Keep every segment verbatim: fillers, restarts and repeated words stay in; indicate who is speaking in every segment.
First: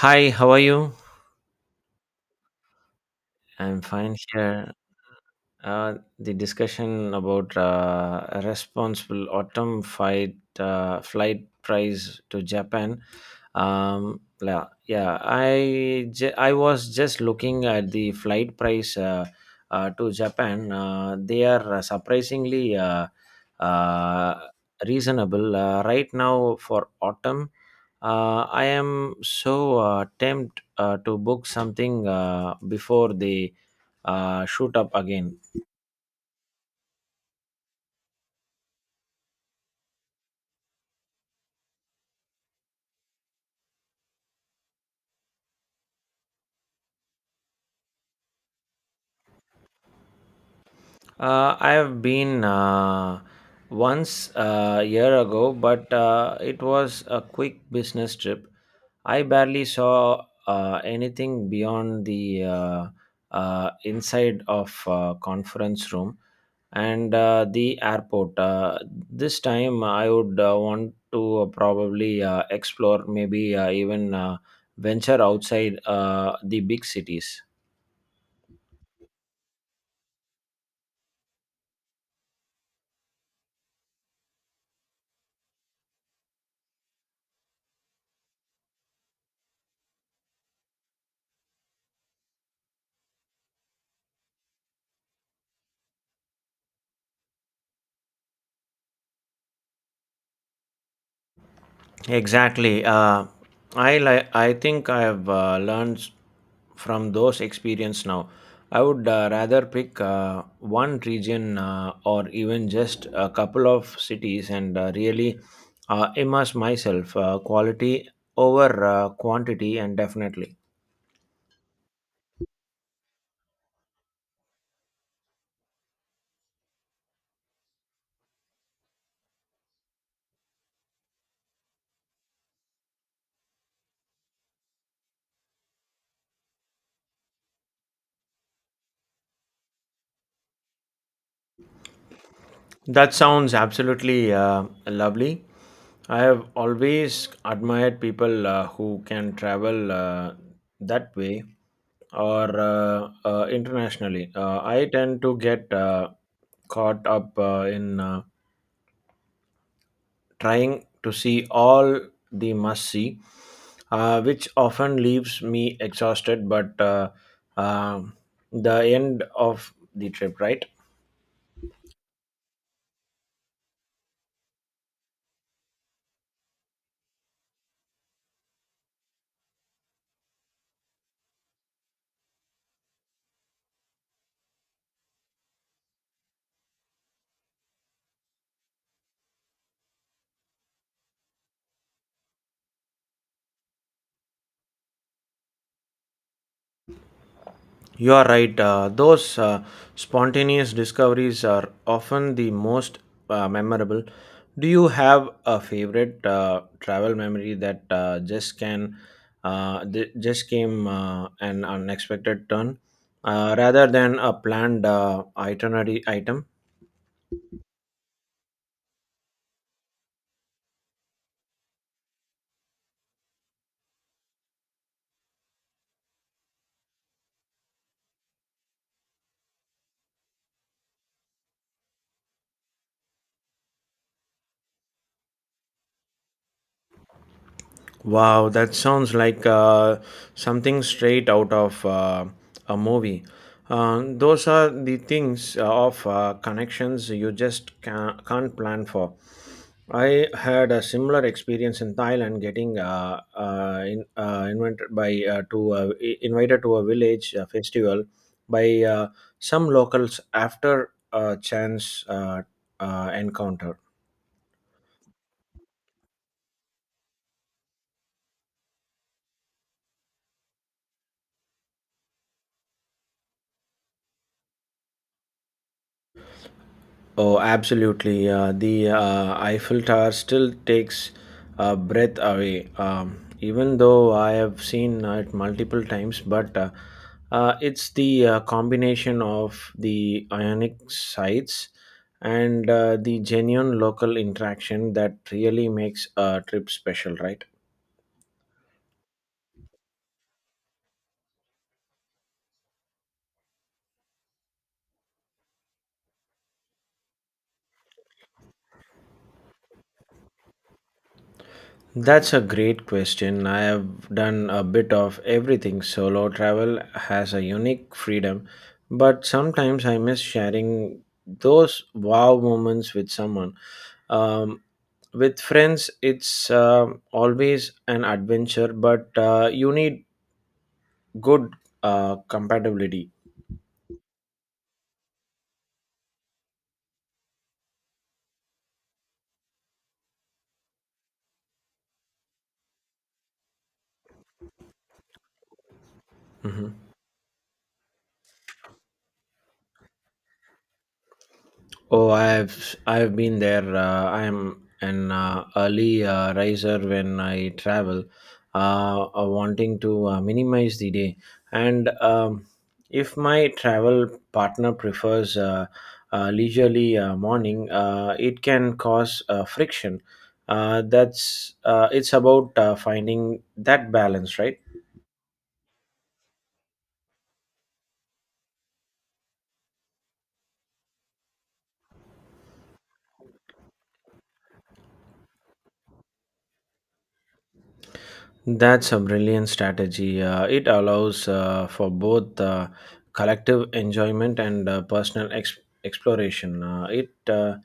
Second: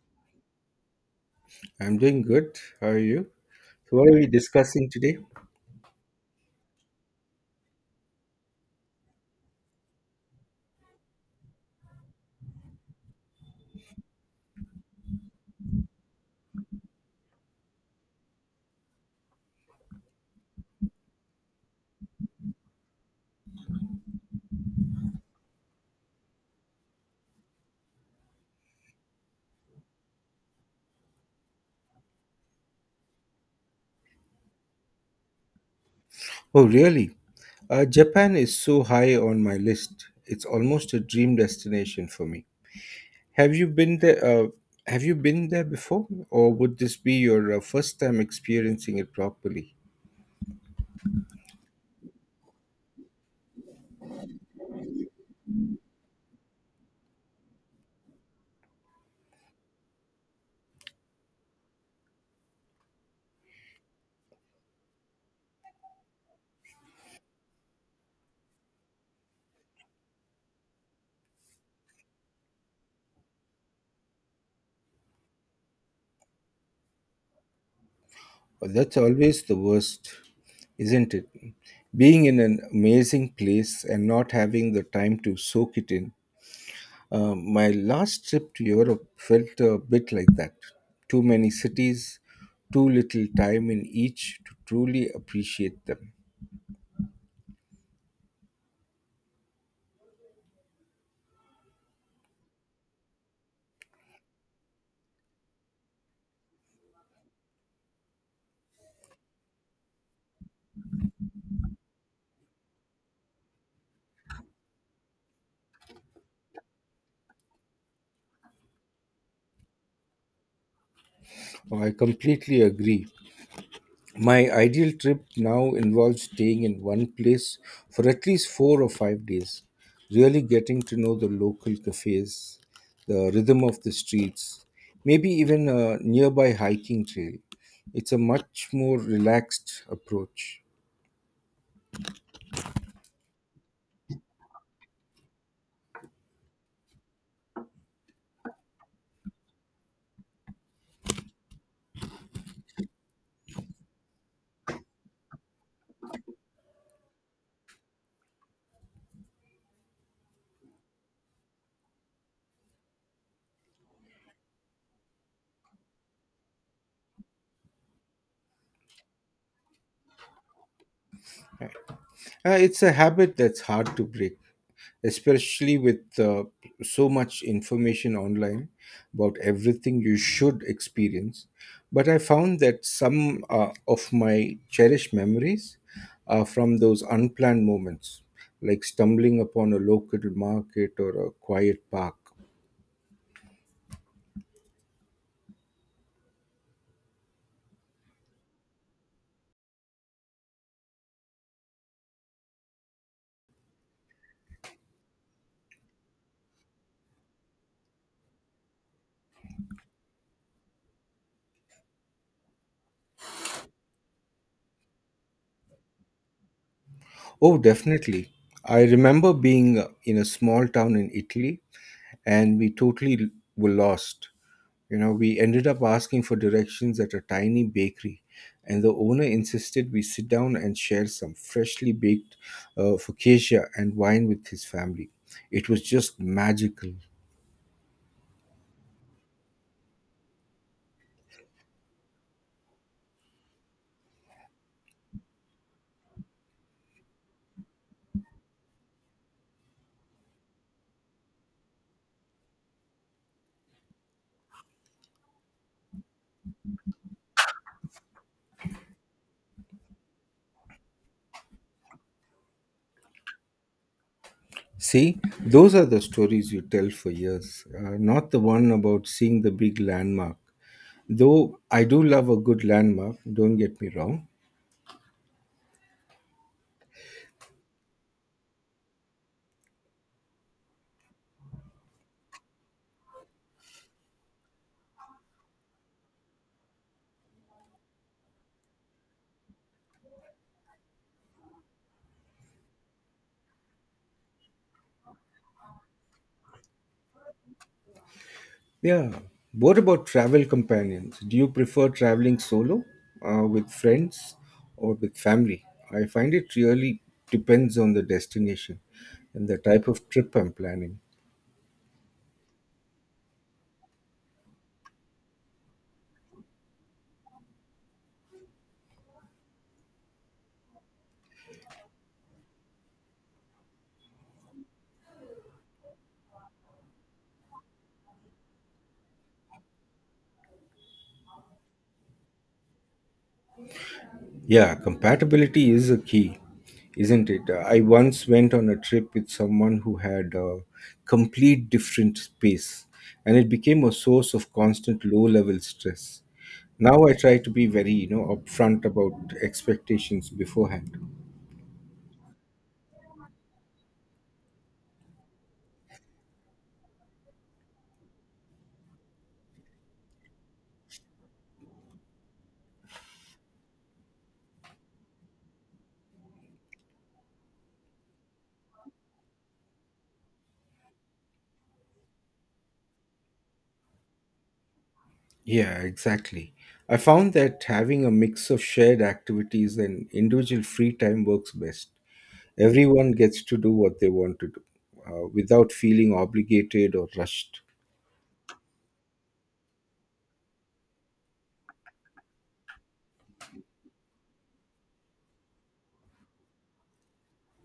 Speaker 1: Hi, how are you?
Speaker 2: I'm doing good. How are you?
Speaker 1: I'm
Speaker 2: So what are
Speaker 1: fine
Speaker 2: we
Speaker 1: here.
Speaker 2: discussing today?
Speaker 1: Uh, the discussion about uh, a responsible autumn fight, uh, flight price to Japan. Um yeah yeah i ju- i was just looking at the flight price uh, uh, to Japan. Uh, they are uh, surprisingly uh, uh, reasonable uh, right now for autumn. uh, I am so uh, tempted uh, to book something uh, before they uh, shoot up again.
Speaker 2: Oh, really? Uh, Japan is so high on my list. It's almost a dream destination for me. Have you been there? Uh, have you been there before, or would this be your uh, first time experiencing it properly?
Speaker 1: Uh, I have been uh, once a year ago, but uh, it was a quick business trip. I barely saw uh, anything beyond the uh, uh, inside of uh, conference room and uh, the airport. Uh, this time, I would uh, want to uh, probably uh, explore, maybe uh, even uh, venture outside uh, the big cities.
Speaker 2: Oh, that's always the worst, isn't it? Being in an amazing place and not having the time to soak it in. Um, my last trip to Europe felt a bit like that. Too many cities, too little time in each to truly appreciate them.
Speaker 1: Exactly. Uh, I like. I think I have uh, learned s- from those experience now. I would uh, rather pick uh, one region uh, or even just a couple of cities and uh, really uh, immerse myself. Uh, quality over uh, quantity, and definitely.
Speaker 2: I completely agree. My ideal trip now involves staying in one place for at least four or five days, really getting to know the local cafes, the rhythm of the streets, maybe even a nearby hiking trail. It's a much more relaxed approach.
Speaker 1: That sounds absolutely uh, lovely. I have always admired people uh, who can travel uh, that way or uh, uh, internationally. Uh, I tend to get uh, caught up uh, in uh, trying to see all the must see, uh, which often leaves me exhausted, but uh, um the end of the trip, right?
Speaker 2: Uh, it's a habit that's hard to break, especially with uh, so much information online about everything you should experience. But I found that some uh, of my cherished memories are from those unplanned moments, like stumbling upon a local market or a quiet park.
Speaker 1: You are right. Uh, those uh, spontaneous discoveries are often the most uh, memorable. Do you have a favorite uh, travel memory that uh, just can uh, th- just came uh, an unexpected turn, uh, rather than a planned uh, itinerary item?
Speaker 2: Oh, definitely. I remember being uh, in a small town in Italy, and we totally were lost. You know, we ended up asking for directions at a tiny bakery, and the owner insisted we sit down and share some freshly baked uh, focaccia and wine with his family. It was just magical.
Speaker 1: Wow, that sounds like uh, something straight out of uh, a movie. Uh, those are the things uh, of uh, connections you just ca- can't plan for. I had a similar experience in Thailand, getting uh, uh, in, uh, invited by uh, to uh, I- invited to a village uh, festival by uh, some locals after a chance uh, uh, encounter.
Speaker 2: See, those are the stories you tell for years, uh, not the one about seeing the big landmark. Though I do love a good landmark, don't get me wrong.
Speaker 1: Oh, absolutely. Uh, the uh, Eiffel Tower still takes uh, breath away, um, even though I have seen it multiple times. But uh, uh, it's the uh, combination of the ionic sites and uh, the genuine local interaction that really makes a trip special, right?
Speaker 2: Yeah. What about travel companions? Do you prefer traveling solo, uh, with friends, or with family? I find it really depends on the destination and the type of trip I'm planning.
Speaker 1: That's a great question. I have done a bit of everything. Solo travel has a unique freedom, but sometimes I miss sharing those wow moments with someone. Um, with friends, it's uh, always an adventure, but uh, you need good uh, compatibility.
Speaker 2: Yeah, compatibility is a key, isn't it? I once went on a trip with someone who had a complete different space, and it became a source of constant low level stress.
Speaker 1: Mhm.
Speaker 2: Now I try to be very, you know, upfront about expectations beforehand.
Speaker 1: Oh, I've I've been there. Uh, I'm an uh, early uh, riser when I travel, uh, uh, wanting to uh, minimize the day. And um, if my travel partner prefers uh, uh, leisurely uh, morning, uh, it can cause uh, friction. Uh, that's uh, it's about uh, finding that balance, right?
Speaker 2: Yeah, exactly. I found that having a mix of shared activities and individual free time works best. Everyone gets to do what they want to do uh, without feeling obligated or rushed.
Speaker 1: That's a brilliant strategy. Uh, it allows uh, for both uh, collective enjoyment and uh, personal ex- exploration. Uh, it uh,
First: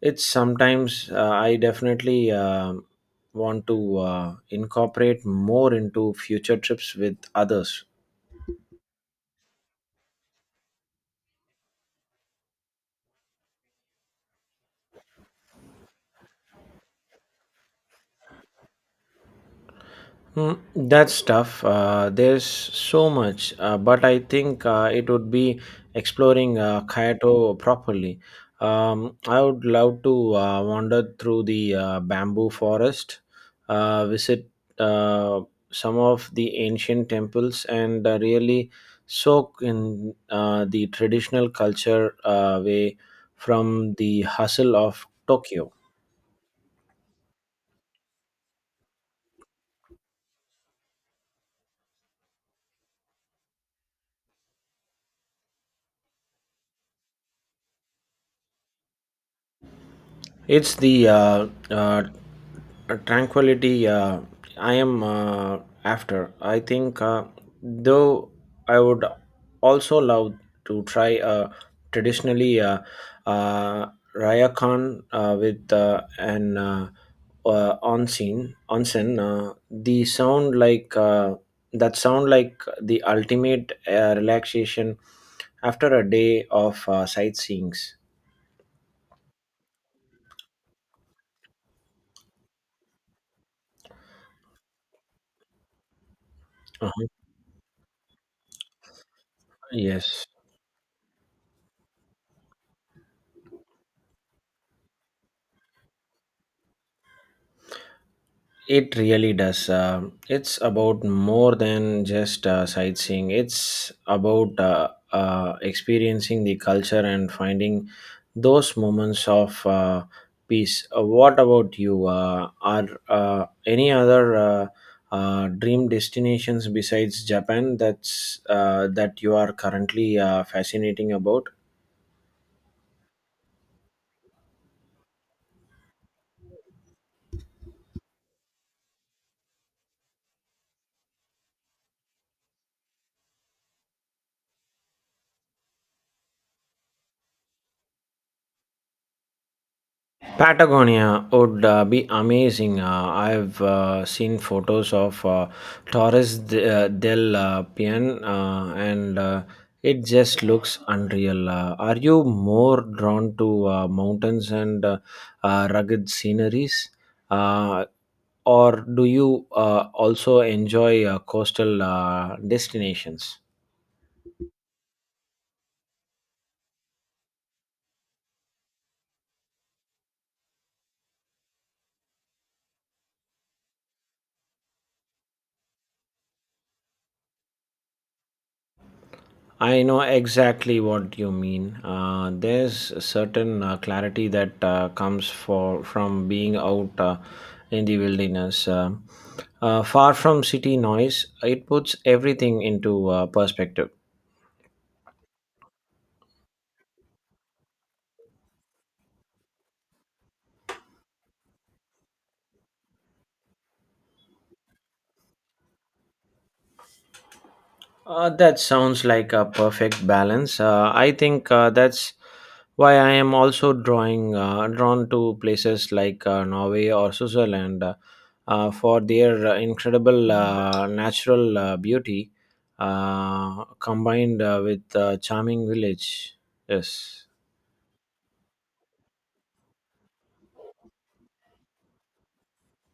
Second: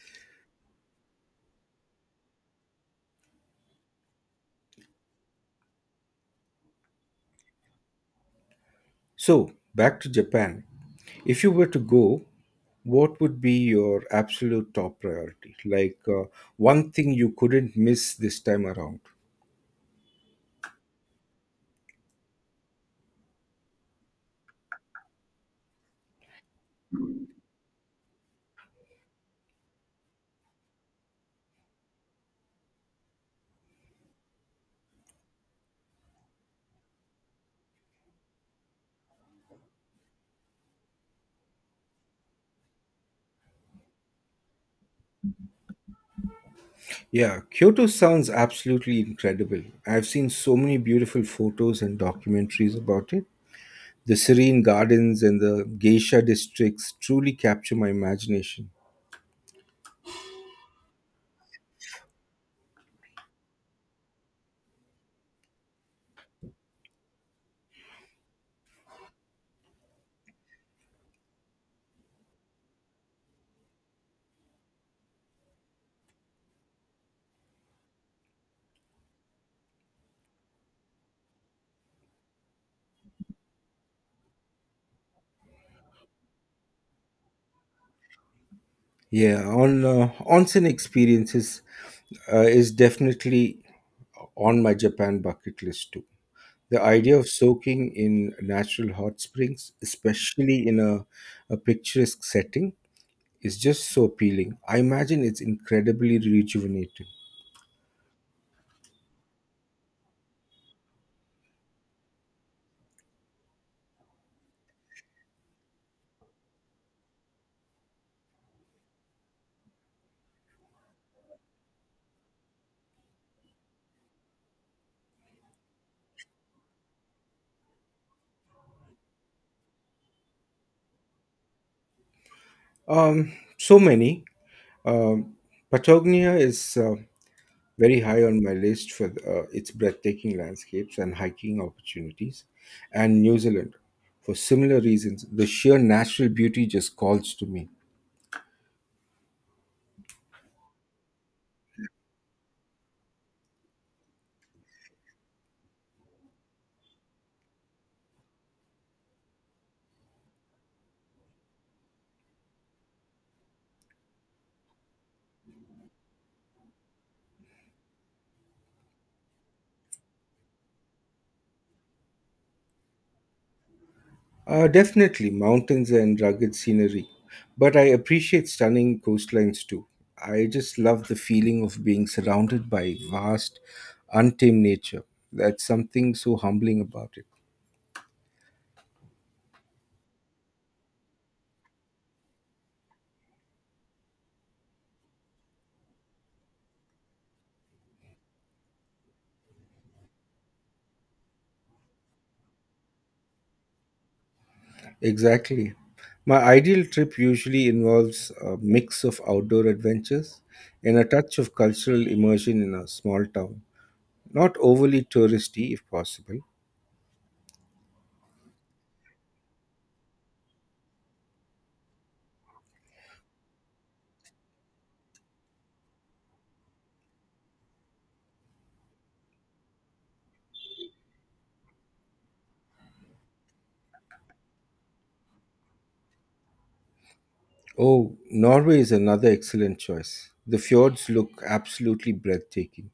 Speaker 1: it's sometimes uh, I definitely um want to uh, incorporate more into future trips with others.
Speaker 2: So, back to Japan. If you were to go, what would be your absolute top priority? Like uh, one thing you couldn't miss this time around?
Speaker 1: Mm, that's tough. Uh, there's so much, uh, but I think uh, it would be exploring uh, Kyoto properly. Um, I would love to uh, wander through the uh, bamboo forest, uh, visit uh, some of the ancient temples, and uh, really soak in uh, the traditional culture uh, way from the hustle of Tokyo.
Speaker 2: Yeah, Kyoto sounds absolutely incredible. I've seen so many beautiful photos and documentaries about it. The serene gardens and the geisha districts truly capture my imagination.
Speaker 1: It's the uh, uh, uh, tranquility uh, I am uh, after. I think uh, though I would also love to try uh, traditionally uh, uh, rayakan uh, with uh, an uh, uh, onsen onsen uh, the sound like uh, That sound like the ultimate uh, relaxation after a day of uh, sightseeings.
Speaker 2: Yeah, on uh, onsen experiences uh, is definitely on my Japan bucket list too. The
Speaker 1: uh
Speaker 2: idea of soaking in natural hot springs,
Speaker 1: yes.
Speaker 2: especially in a, a picturesque setting, is just so appealing. I imagine it's incredibly rejuvenating.
Speaker 1: It really does. Um it's about more than just uh, sightseeing. It's about uh, uh, experiencing the culture and finding those moments of uh, peace. Uh, what about you? Uh, are uh, any other uh, uh, dream destinations besides Japan that's uh, that you are currently uh, fascinating about?
Speaker 2: Um, so many. Um, Patagonia is uh, very high on my list for uh, its breathtaking landscapes and hiking opportunities, and New Zealand. For similar reasons, the sheer natural beauty just calls to me.
Speaker 1: Patagonia would uh, be amazing. Uh, I've uh, seen photos of uh, Torres de- uh, del uh, Paine, uh, and uh, it just looks unreal. Uh, are you more drawn to uh, mountains and uh, uh, rugged sceneries? Uh, or do you uh, also enjoy uh, coastal uh, destinations?
Speaker 2: Uh, definitely mountains and rugged scenery, but I appreciate stunning coastlines too. I just love the feeling of being surrounded by vast, untamed nature. That's something so humbling about it.
Speaker 1: I know exactly what you mean. Uh, there's a certain uh, clarity that uh, comes for from being out uh, in the wilderness, uh, uh, far from city noise. It puts everything into uh, perspective.
Speaker 2: Exactly. My ideal trip usually involves a mix of outdoor adventures and a touch of cultural immersion in a small town. Not overly touristy if possible.
Speaker 1: Uh, that sounds like a perfect balance. Uh, I think uh, that's why I am also drawing uh, drawn to places like uh, Norway or Switzerland uh, uh, for their uh, incredible uh, natural uh, beauty uh, combined uh, with uh, charming village. Yes.
Speaker 2: Oh, Norway is another excellent choice. The fjords look absolutely breathtaking.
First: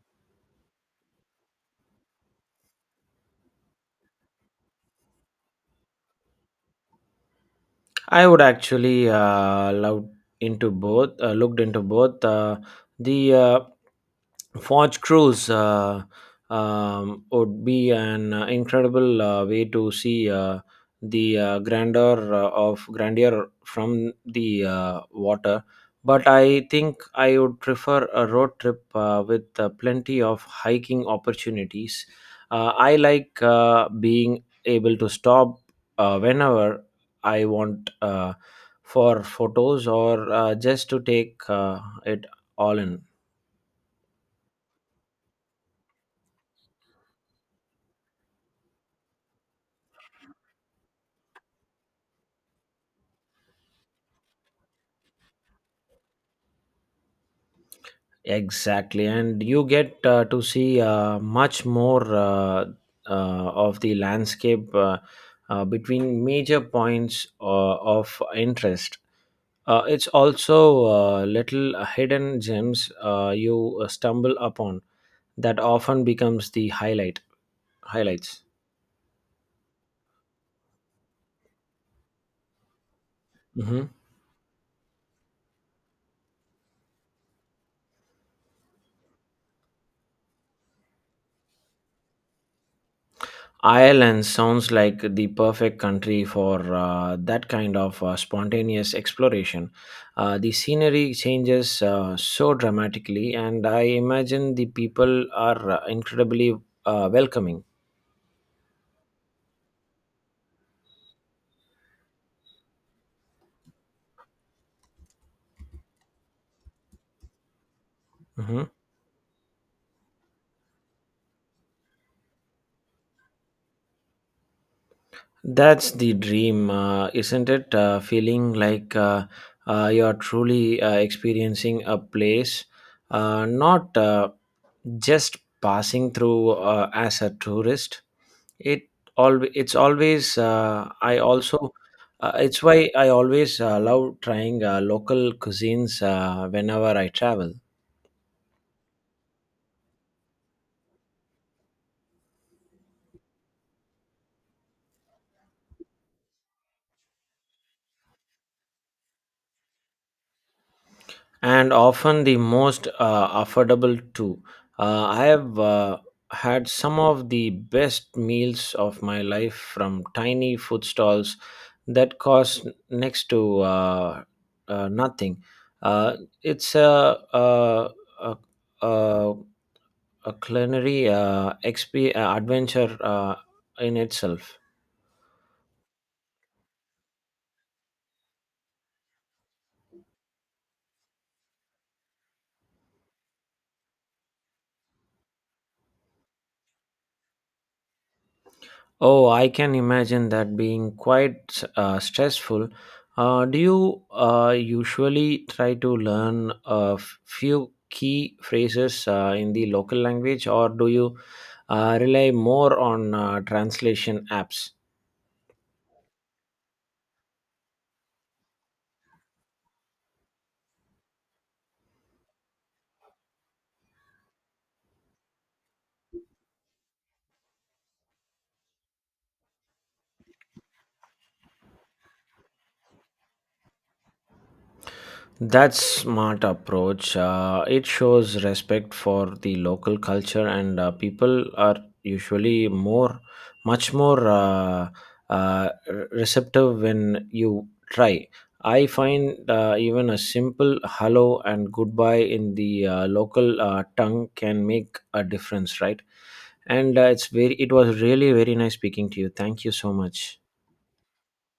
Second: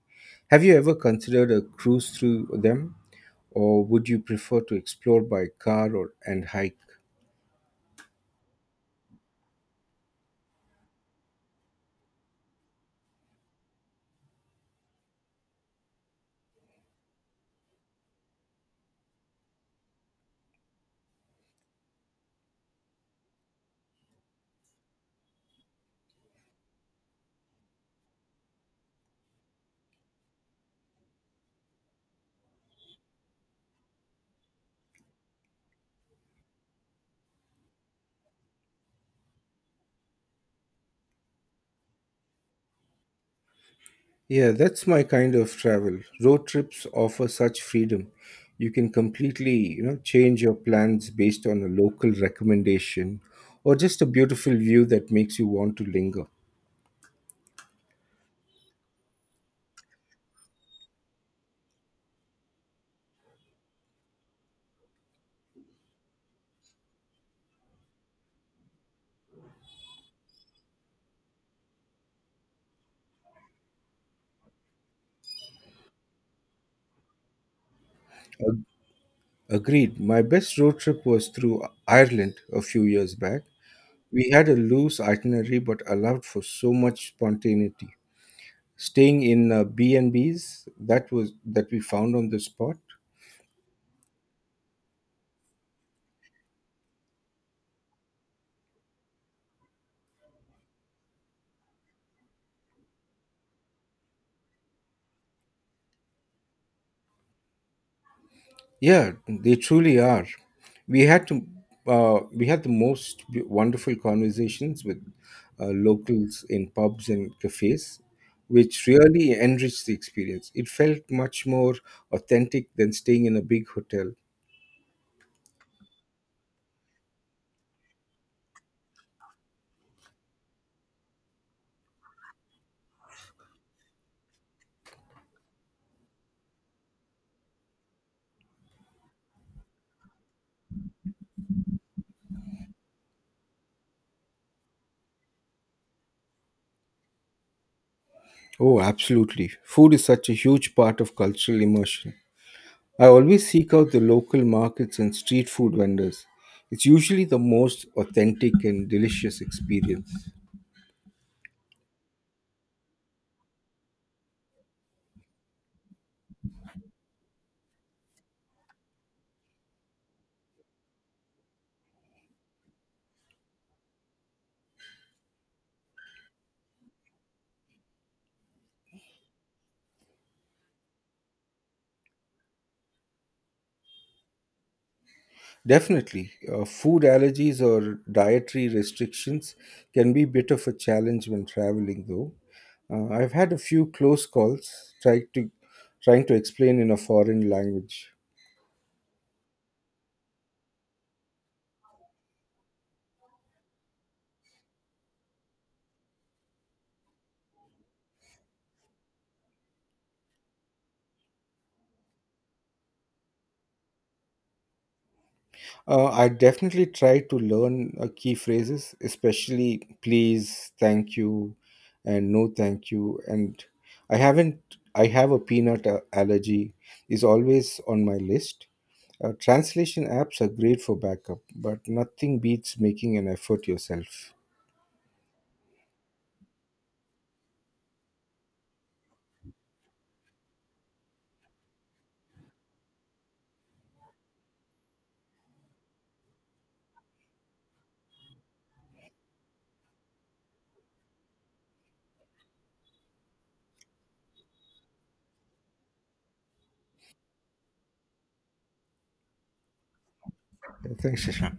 Speaker 2: Have you ever considered a cruise through them, or would you prefer to explore by car or and hike?
Speaker 1: I would actually uh, love into both, uh, looked into both. Uh, the uh, Forge Cruise uh, um, would be an uh, incredible uh, way to see uh, the uh, grandeur uh, of grandeur from the uh, water. But I think I would prefer a road trip uh, with uh, plenty of hiking opportunities. Uh, I like uh, being able to stop uh, whenever I want uh, for photos or uh, just to take uh, it all in.
Speaker 2: Yeah, that's my kind of travel. Road trips offer such freedom. You can completely, you know, change your plans based on a local recommendation or just a beautiful view that makes you want to linger.
Speaker 1: Exactly, and you get uh, to see uh, much more uh, uh, of the landscape uh, uh, between major points uh, of interest. Uh, it's also uh, little hidden gems uh, you stumble upon that often becomes the highlight highlights.
Speaker 2: Ag- Agreed. My best road trip was through Ireland a few years back.
Speaker 1: hmm
Speaker 2: We had a loose itinerary but allowed for so much spontaneity. Staying in uh, B&Bs that was that we found on the spot.
Speaker 1: Ireland sounds like the perfect country for uh, that kind of uh, spontaneous exploration. Uh, the scenery changes uh, so dramatically, and I imagine the people are uh, incredibly uh, welcoming.
Speaker 2: Yeah, they truly are. We had to uh, we had the most b- wonderful conversations with uh, locals in pubs and cafes,
Speaker 1: Mhm.
Speaker 2: which really enriched the experience. It felt much more authentic than staying in a big hotel.
Speaker 1: That's the dream, uh, isn't it? Uh, feeling like uh, uh, you're truly uh, experiencing a place, uh, not uh, just passing through uh, as a tourist. It all it's always uh, I also uh, it's why I always uh, love trying uh, local cuisines uh, whenever I travel.
Speaker 2: Oh, absolutely. Food is such a huge part of cultural immersion. I always seek out the local markets and street food vendors. It's usually the most authentic and delicious experience.
Speaker 1: And often the most uh, affordable too. Uh, I have uh, had some of the best meals of my life from tiny food stalls that cost next to uh, uh, nothing. Uh, it's a, a, a, a, a culinary uh, exp- uh, adventure uh, in itself.
Speaker 2: Definitely, uh, food allergies or dietary restrictions can be a bit of a challenge when traveling, though. Uh, I've had a few close calls trying to trying to explain in a foreign language.
Speaker 1: Oh, I can imagine that being quite uh, stressful. Uh, do you uh, usually try to learn a f- few key phrases uh, in the local language, or do you uh, rely more on uh, translation apps?
Speaker 2: Uh, I definitely try to learn uh, key phrases, especially please, thank you, and no thank you. And I haven't. I have a peanut uh, allergy is always on my list. Uh, translation apps are great for backup, but nothing beats making an effort yourself.
Speaker 1: That's smart approach. Uh, it shows respect for the local culture, and uh, people are usually more, much more uh, uh, re- receptive when you try. I find uh, even a simple hello and goodbye in the uh, local uh, tongue can make a difference, right? And uh, it's very, it was really very nice speaking to you. Thank you so much.
Speaker 2: Yeah, thanks, Shashank.